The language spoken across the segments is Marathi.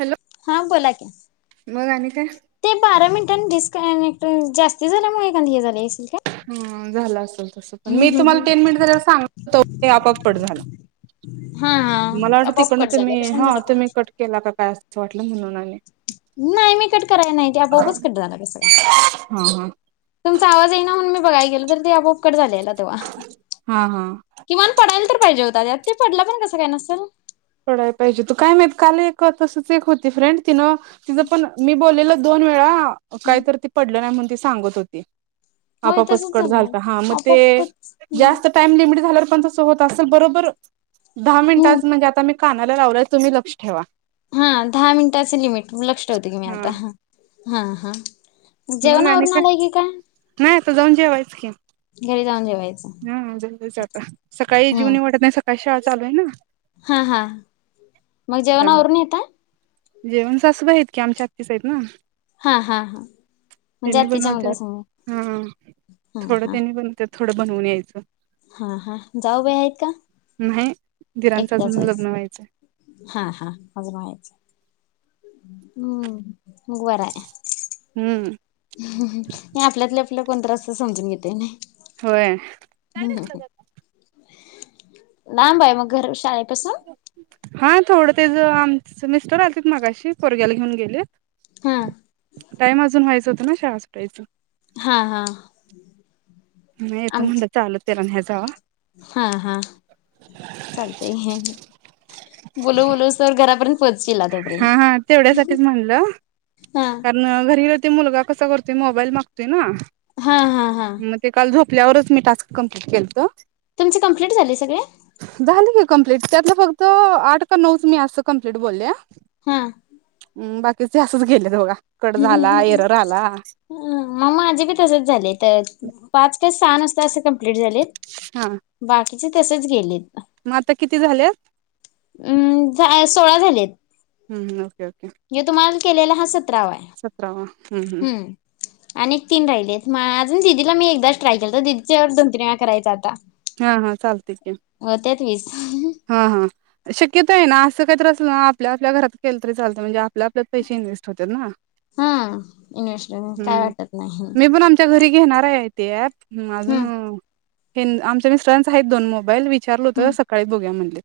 हॅलो हा बोला की मग आणि काय? ते बारा मिनिटां डिस् कनेक्टिंग जास्ती झाल्यामुळे आणि हे झाले असेल. काय? ह्म्म झालं असेल तसं पण हम्म मी हम्म तुम्हाला तीन हम्म. मिनिट झाल्यावर सांग तो आपोआप कट झाला. हा हा मला वाटतं आपोआप तिकडन कट झाला तुम्ही कशाने हा झाला तुम्ही कुणास ठाऊक. कट केला का काय असंच वाटलं म्हणून आणि नाही मी कट कराय नाही ते आपोआपच कट झाला कसं काय? हा हा तुमचा आवाज येइना म्हणून मी बघाय गेलो, तर आपोआप कट झालेला तेव्हा. हा हा किमान पडायल तर पाहिजे होता त्यात,, ते पडला पण कसं काय नसल? पडाय पाहिजे हुतं काय माहित, काल एक तसंच एक होती फ्रेंड, तीनं तिचं पण मी बोललेलं दोन वेळा, काहीत तर ते पडलं नाही म्हणून ती सांगत होती होय आपापच तसच कट झालं झालतं, हा मग ते आपोआपच जास्त हम्म. टाईम लिमिट झाल्यावर पण तसं होतं असल, बरोबर दहा मिनिटाच म्हणजे आत आता मी कानाला लावलाय तुम्ही लक्ष ठेवा. हा दहा मिनिटाचं लिमिट,, लक्ष ठेवते की मी हा आता,, हा हा. मग आणि जेवणावरून आलाय की काय? नाही आता जाऊन जेवायच की घरी जाऊन जेवेल. हा, जाऊनच आता, सकाळी जीव हम्म ईऊ वाटत नाही सकाळची शाळा चालू आहे ना आता. हा हा, मग जेवण त्यामुळे आवरून येताय? जेवण सासूबाई आहेत की आमच्या आत्तीस आहेत ना. हा हा हा म्हणजे तेनी आत्तीच्या बनवत्यात,, मुलासंग हा हा,, हा थोडं हा त्यांनी बनव ते थोडं बनवून यायचं. हा हा, जाऊबाई आहेत का? न्हाई. एकट्याच आहेसा,. हा हा अजून व्हायचं हम्म,, मग बरंय हम्म. हम्म हम्म,, हे आपल्यातल्या आपलं कोणतरी असं समजून घेतय नाय होय हम्म हम्म हम्म. लांब आय मग घर शाळेपसून? हा थोडं तेज आमचं मिस्टर आलतेत मगाशी,, पोरग्याला घेऊन गेले. हा. टाइम अजून व्हायचं होतं ना शाळा सुटायचं. हा हा. नाही येतो आमच म्हणलं चालत त्याला न्या जावा हा हा. चालतय हे. बोलू बोलूस तवर घरापर्यंत पोच शीलात. हा हा, तेवढ्यासाठीच म्हणलं हा कार न घरी तो मुलगा कसा करतोय, मोबाईल मागतोय ना. हा हा हा. मग ते काल झोपल्यावरच मी टास्क कम्प्लीट केलतं. तुमची कंप्लीट झाली सगळे.? झाली की कंप्लीट,, त्यातलं फक्त आठ का नऊ मी असं कंप्लीट बोलल्या हा. हम्म बाकीचं असच गेल्यात बघा,, कट झाला एरर आला. हम्म माझे बी तसंच झाले तर, पाच का सहा नुसतं असं कमप्लीट झालेत हां. बाकीचे तसच गेलेत. म आता किती झाले? अम् सोळा झालेत. हम्म ओके ओके यो तुम्हाला केलेला हा सतरावाय- हम्म. आणि तीन राहिलेत,, मग अजून दिदीला मी एकदाच ट्राय केलातो,,. दिदीच्या वेळी दोन तीन वेळा करायचा आता. हा हा चालते की. होत्यात वीस. हा हा. शक्यत आहे ना असं काही त्रास ना आपल्या आपल्या घरात केलं तरी चालतं म्हणजे आपल्या आपल्यात पैसे इन्व्हेस्ट होतात ना. हा इन्व्हेस्ट [unintelligible] काय वाटत नाही. त्या घरी घेणार आहे ते ऍप म अजून तेन आमच्या मिस्टरांचं आहेत दोन मोबाईल वि चारलं हम्म होतं, सकाळी बघूया म्हणलेत.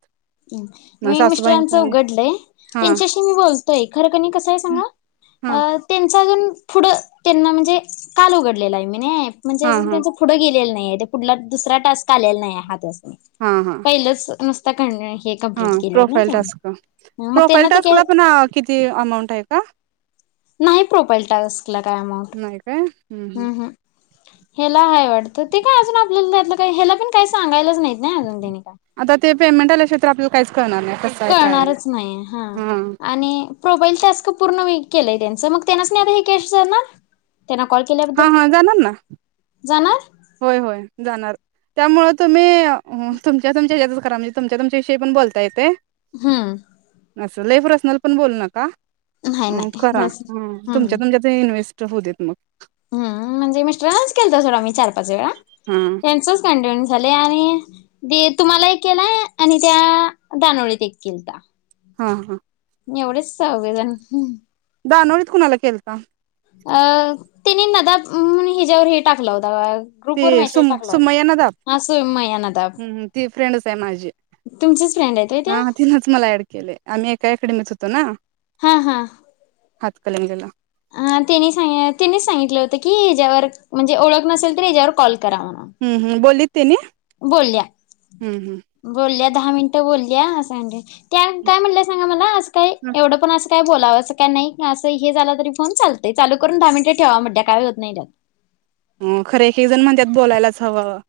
मी सासूबाईंच मिस्टरांचं आहे उघडलंय, हा त्यांच्याशी मी बोलतोय खरं क‌ नि कसंय हा सांगा अ त्यांचं अजून पुढं त्यांना म्हणजे काल उघडलेला आहे मी ना एप, म्हणजे हा अजून हा त्यांचं पुढं गेलेलं नाही आहे, ते पुढला दुसरा टास्क आलेला नाही, [unintelligible] हा हा. पहिलंच नुसतं [unintelligible] हा प्रोफाईल टास्क, मग प्रोफाईल त्यांना ते काय टास्कला पण अ किती अमाऊंट आहे का? नाही प्रोपाईल टास्कला काय अमाऊंट, हम्म हम्म. हेला हाय वाटतं, ते काय अजून आपल्याला त्यातलं काय हेला पण काही सांगायलाच नाहीत ना अजून त्यानी काय. आता ते पेमेंट आल्या शिवाय तर आपल्याला काहीच कळणार नाही, कस कळणारच नाही, हा आणि प्रोफाईल टास्क पूर्ण मी केलाय त्यांचं, मग त्यांनासनी आता ही कॅश जाणार? त्यांना कॉल हा केल्याबद्दल हा जाणार ना जाणार? होय होय जाणार. त्यामुळं तुम्ही, तुमच्या तुमच्यातच करा म्हणजे तुमच्या तुमच्याविषयी पण बोलता येतेय. हम्म. असं लई प्रसनल पण बोलू नका, नाही म नाही करा बस हम्म तुमच्या तुमच्या ते इन्व्हेस्ट होऊ देत मग. हम्म, म्हणजे मिस्टरांनांच केलता सोडा मी चार पाच वेळा. हम्म. त्यांचंच कंटीन्यू झालंय आणि दे तुम्हाला एक केलाय आणि त्या दानोळीत एक केलता. हा हा. एवढेच चौघे जण. दानोळीत कुणाला केलता? अ त्यानी नदात म्हणून हेच्यावर हे टाकला होता बघा. ती सुम सुमय्या नदाख? सुमया हम्म हम्म ती फ्रेंडच आहे माझी. तुमची फ्रेंड आहे ते? हा हा तिनंच मला ऍड केलंय, आम्ही एका अकॅडमीत होतो ना. हा हा. हातकलंगलीला. ह त्यांनी सां त्यांनीच सांगितलं होतं की, ह्याच्यावर म्हणजे ओळख नसेल तर ह्याच्यावर कॉल करा म्हणून. हम्म हम्म, बोललीत त्यानी? बोलल्या. बोलल्या दहा मिनिटं बोलल्या, असं [unintelligible] त्या काय म्हणल्या सांगा मला असं काही हम्म एवढं पण अस काय बोलावं असं काय नाही, असं हे झालं तरी पण चालतंय, चालू करून दहा मिनिटं ठेवा म्हणल्या काही होत नाही त्याला. अ खरं एक एक जण म्हणत्यात बोलायलाच हवं.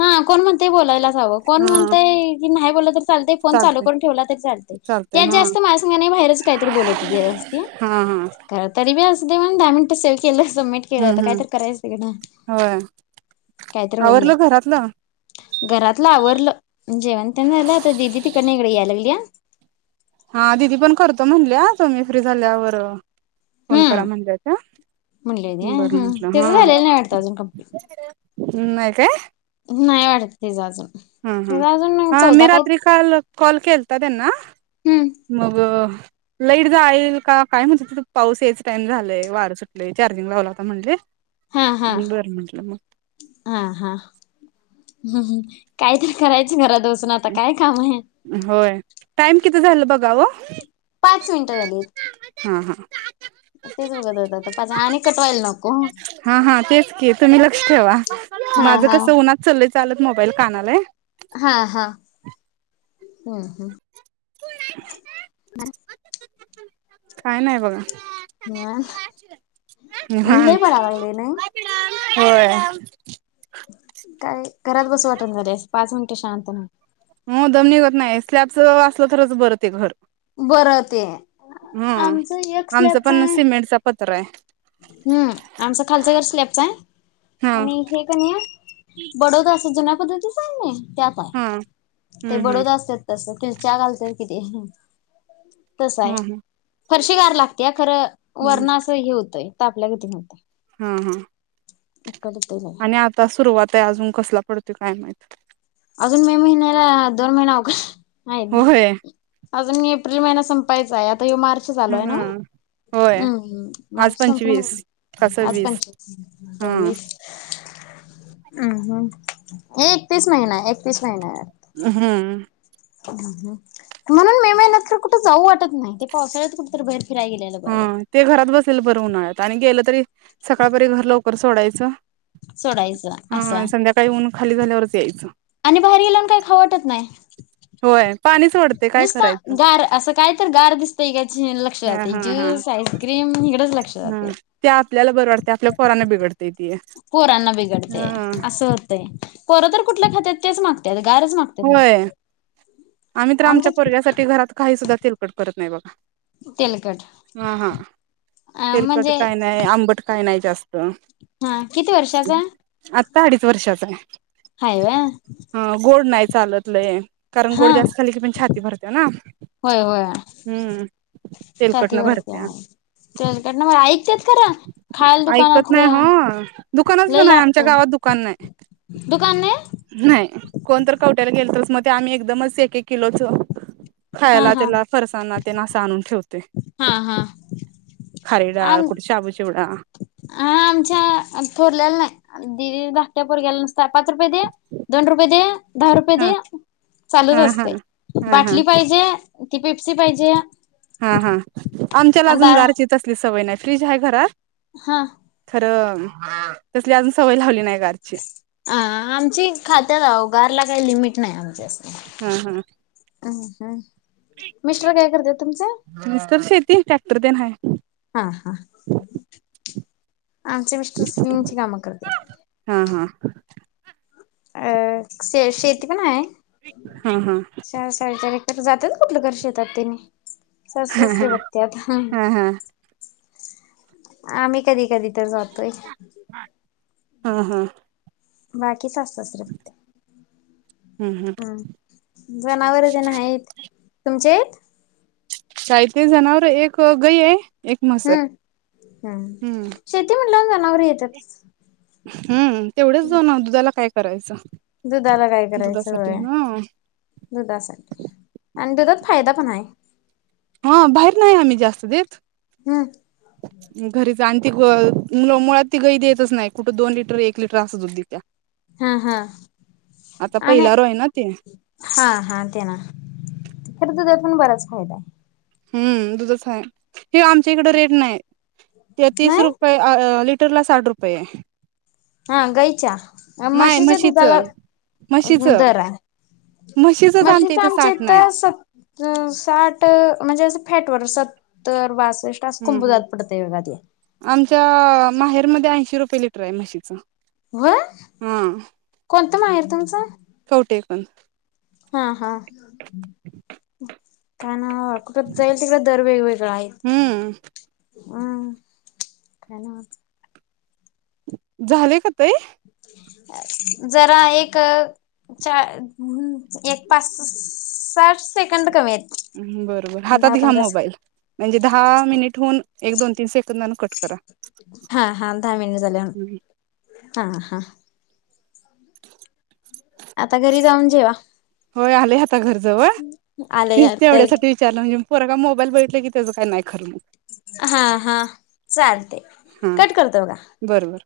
हा कोण म्हणतंय बोलायलाच हवं, कोण हा म्हणतंय की नाही बोललं तर चालतंय फोन चालू चालते करून ठेवला तरी चालतंय. चालते त्यात हा जास्त माझ्या संग नाही, बाहेरच काहीतरी बोलत होती [unintelligible] हां हां. खर तरी बी असुदे म्ह दहा मिनटं सेव केलं संमिट. केलं हम्म आता हम्म काहीतरी करायचय ना होय कायतरी होऊन दे. आवरलं घरातलं. घरातलं आवरलं जेवण त्या न्ह्यायला येत दिदी तिकडन इकडं या लागलीया. हा दिदी पण करतो म्हणल्या तुम्ही फ्री झाल्यावर. फोन करा हम्म म्हणल्या त्या म्हणली होती ती व्हय बरं हम्म म्हटलं तिचं झालेलं नाही वाटतं हा. अजून कंप्लीट नाय काय? नाय वाटतेजाच. हम हम हा मी रात्री काल कॉल केलता त्यांना हम्म मग. लाईट जाईल का काय म्हणत त पाऊस यायचं टाइम झालाय वार सुटलय चार्जिंग लावला होता म्हणले. हा हा. बर म्हंटलं मग हा हा हम् कायतरी करायचं घरात ब सून आता काय काम हाय? होय टाइम किती झाल बघा हो. पाच मिनटं झाली. हा हा. तेच बघत होतो तो पाच आणि कटवायल नको. हा हा तेच की तुम्ही लक्ष ठेवा हा माझं हा कसं उन्हात चललंय चालत मोबाईल कानालाय. हा हा हम्म हम्म. फुल राईस खाता. [unintelligible] काय नाय बघा. निवांत ऊन लय निहान्त पडाय लागलय नाही होय. काय घरात बसू वाटण झालाय पाच मिनटे शांत ना. हो दम निघत नाही आहे स्लॅब च असलं तरच बर ते घर. बरं ते हम आमचं एक आमचं पण सिमेंटचा पत्रा आहे. हम आमच खालच घर स्लॅबच हाय हा आणि हे बडोद असं जुन्या पद्धतीच आहे नाय त्या हा ते हम्म हम्म बडोद असत्यात तस फिरच्या घालतात किती. तस आहे हा हा फरशी गार लागतेया खरं हम्म वरण असं हे होत. ताटल्यागत म्हणतोय. हा हा. इकड तल. आणि आता सुरुवात आहे अजून कसला पडतोय काय माहित. आजून मे महिन्याला दोन महिना अघ हायत भो होय आजून एप्रिल महिना संपायचाय आता यो मार्च चालू आहे ना ओ. हम्म होय हम्म आज मार्च पंचवीस का सव्वीस हा [unintelligible] अम् हम् हे एकतीस नाहीना एकतीसला येणार. अ हम्म. अहं हं. म्हणून मे महिन्यातन कुठं जाऊ वाटत नाही ते पावसाळ्यात कुठे तरी बाहेर फिराय गेलेलं हा बरं वाटतं. ते घरात बसलेलं बरं उन्हाळ्यात आणि गेलं तरी सकाळपरेत घर लवकर सोडायचं. सोडायचं हा असं हा आहे संध्याकाळी ऊन खाली झाल्यावरच यायचं. आणि बाहेर गेल्यावन काय खाऊ वाटत नाय होय पाणी सोडते काय नुसता करायचं गार असं काय तर गार दिसते का याची लक्ष हा जाते हा हा ज्यूस आइस्क्रीम हीकडेंच लक्ष हा जाते. ते आपल्याला बर वाटतं आपल्या पोराना बिघड पोरांना बिघडते असं होतंय पोरं तर कुठल खातात तेच मागतात गारच माग होय आम्ही तर आमच्या आमच्यात पोरग्यासाठी घरात काही सुद्धा तेलकट करत नाही बघा. तेलकट हा हा अ तेलकट म्हणजे काय ना नाय आंबट काय नाय जास्त. हा किती वर्षाचा? आत्ता अडीच वर्षाचा आहे. हाय वे. ह गोड नाय चालत लंय कारण गोड हा जास्त झााले की पण छाती भरते ना. होय होय हम्म तेलकट ला छातीवरती भरत्या. आहे. तेलकट ने बरं ऐकतत खरा ऐकत नाय हां दुकान लय असलं ना नाय आमच्या लागतय. गावात दुकान नाय. दुकान नाही नाय कोण तर कवट्यायला गेल तरच मग ते आम्ही एकदमच एक एक किलोच हा खायला हा त्याला फरसाना तेन अस आणून ठेवतोय हा हा खारी डाळ आम कुठे शाबू चिवडा. हा आमच्या थोरल्याला नाय दि दि धाकट्या पोरला नुसता पाच रुपये दे. दोन रुपय दे. दहा रुपये हा दे चालूच हा हा असते हा हा बाटली पाहिजे ती पिप्सी पाहिजे. हा हा आमच्याला अजून दा गारची तसली सवय नाय फ्रीज हाय घरात. हा. खरं तसली अजून सवय लावली नाय गारची. ह आमची खात्यात आव गारला काय लिमिट नाय आमच्या अस हा हा. आणि काय मिस्ट्रर काय करत्यात तुमचे? मिस्टर शेती ट्रॅक्टर ते ना हाय. हा हा आमचे मिस्टर सिंगची कामं करत्यात. हा हा. अ शे शेती पण हाय. हा हा चार साडेचार एक जातात कुठलं तरी शेतात तिने सासू सासर हा बघत्यात हम्म. हा हा आम्ही कधी कधी तर जातोय. हम्म हम्म. बाकी सासू सासरे बघता हम्म हम्म. जनावर तेन हायत तुमचे आहेत? काय ते जनावर एक गई हाय. हम्म हम्म शेती म्हणल्या जनावर येतातच. हम्म तेवढंच जाऊ ना दुधाला काय करायचं? दुधाला काय करायचं होय दुधासाठी हा दुधासाठी आणि दुधात फायदा पण हाय हा बाहेर नाय आम्ही जास्त देत हम्म. [inaudible] घरीच आणि ती ग मुळात ती गही देतच नाही कुठं दोन लिटर एक लिटर असं दुध दीत्या हा हा आता पहिलारू आहे ना ते हां हां, आणते ना. परत दुधातून बराच फायदा. हूं, दुधंच हाय. ही आमच्या हिकडं रेट न्हाय. ते तीस नाही रुपये अ, लिटरला साठ रुपयेय हं, गईच्या. अ नाही म्हशीच्या दुधाला म्हशीचं [unintelligible] म्हशीचं दर आहे. म्हशीचंच म्हशीचं आमच्या साठ नाही इथं सत हं, साठ म्हणजे असं फॅट वर, सत्तर, बासष्ट असं हम्म हम्म कुंभोजात पडतंय बघा ते आमच्या माहेरमध्ये, ऐंशी रु. लिटरयं म्हशीचं. व्हय? हा कोणतं माहेर तुमचं? हो, ते पण. हां, हां. काय नाय अवो, कुटंबी जाईल तिकडं, दर वेळी वेगळं हाय. हम्म ऊं, काय नाही मग. झालंय का पे? जरा एक चार एक पाच, साठ सेकंद कमी आहेत. बर बर, हातात दहा घ्या पंधरा मोबाईल. सेकंद म्हणजे दहा मिनिट होऊन, एक दोन तीन सेकंदानं कट करा. हां, हां. दहा मिनट झाल्यावर. हां, हां. [inaudible] आता घरी जाऊन जेवा. होय, आलंय आाता घर जवळ. तीच आलंय तरी तेवढ्यासाठी त्यानं येऊन, पोरगा मोबाईल बगीतला की त्याजं काही नाही खरं मग. हां, हां. चालतंय. हा कट करतो बघा. बरोबर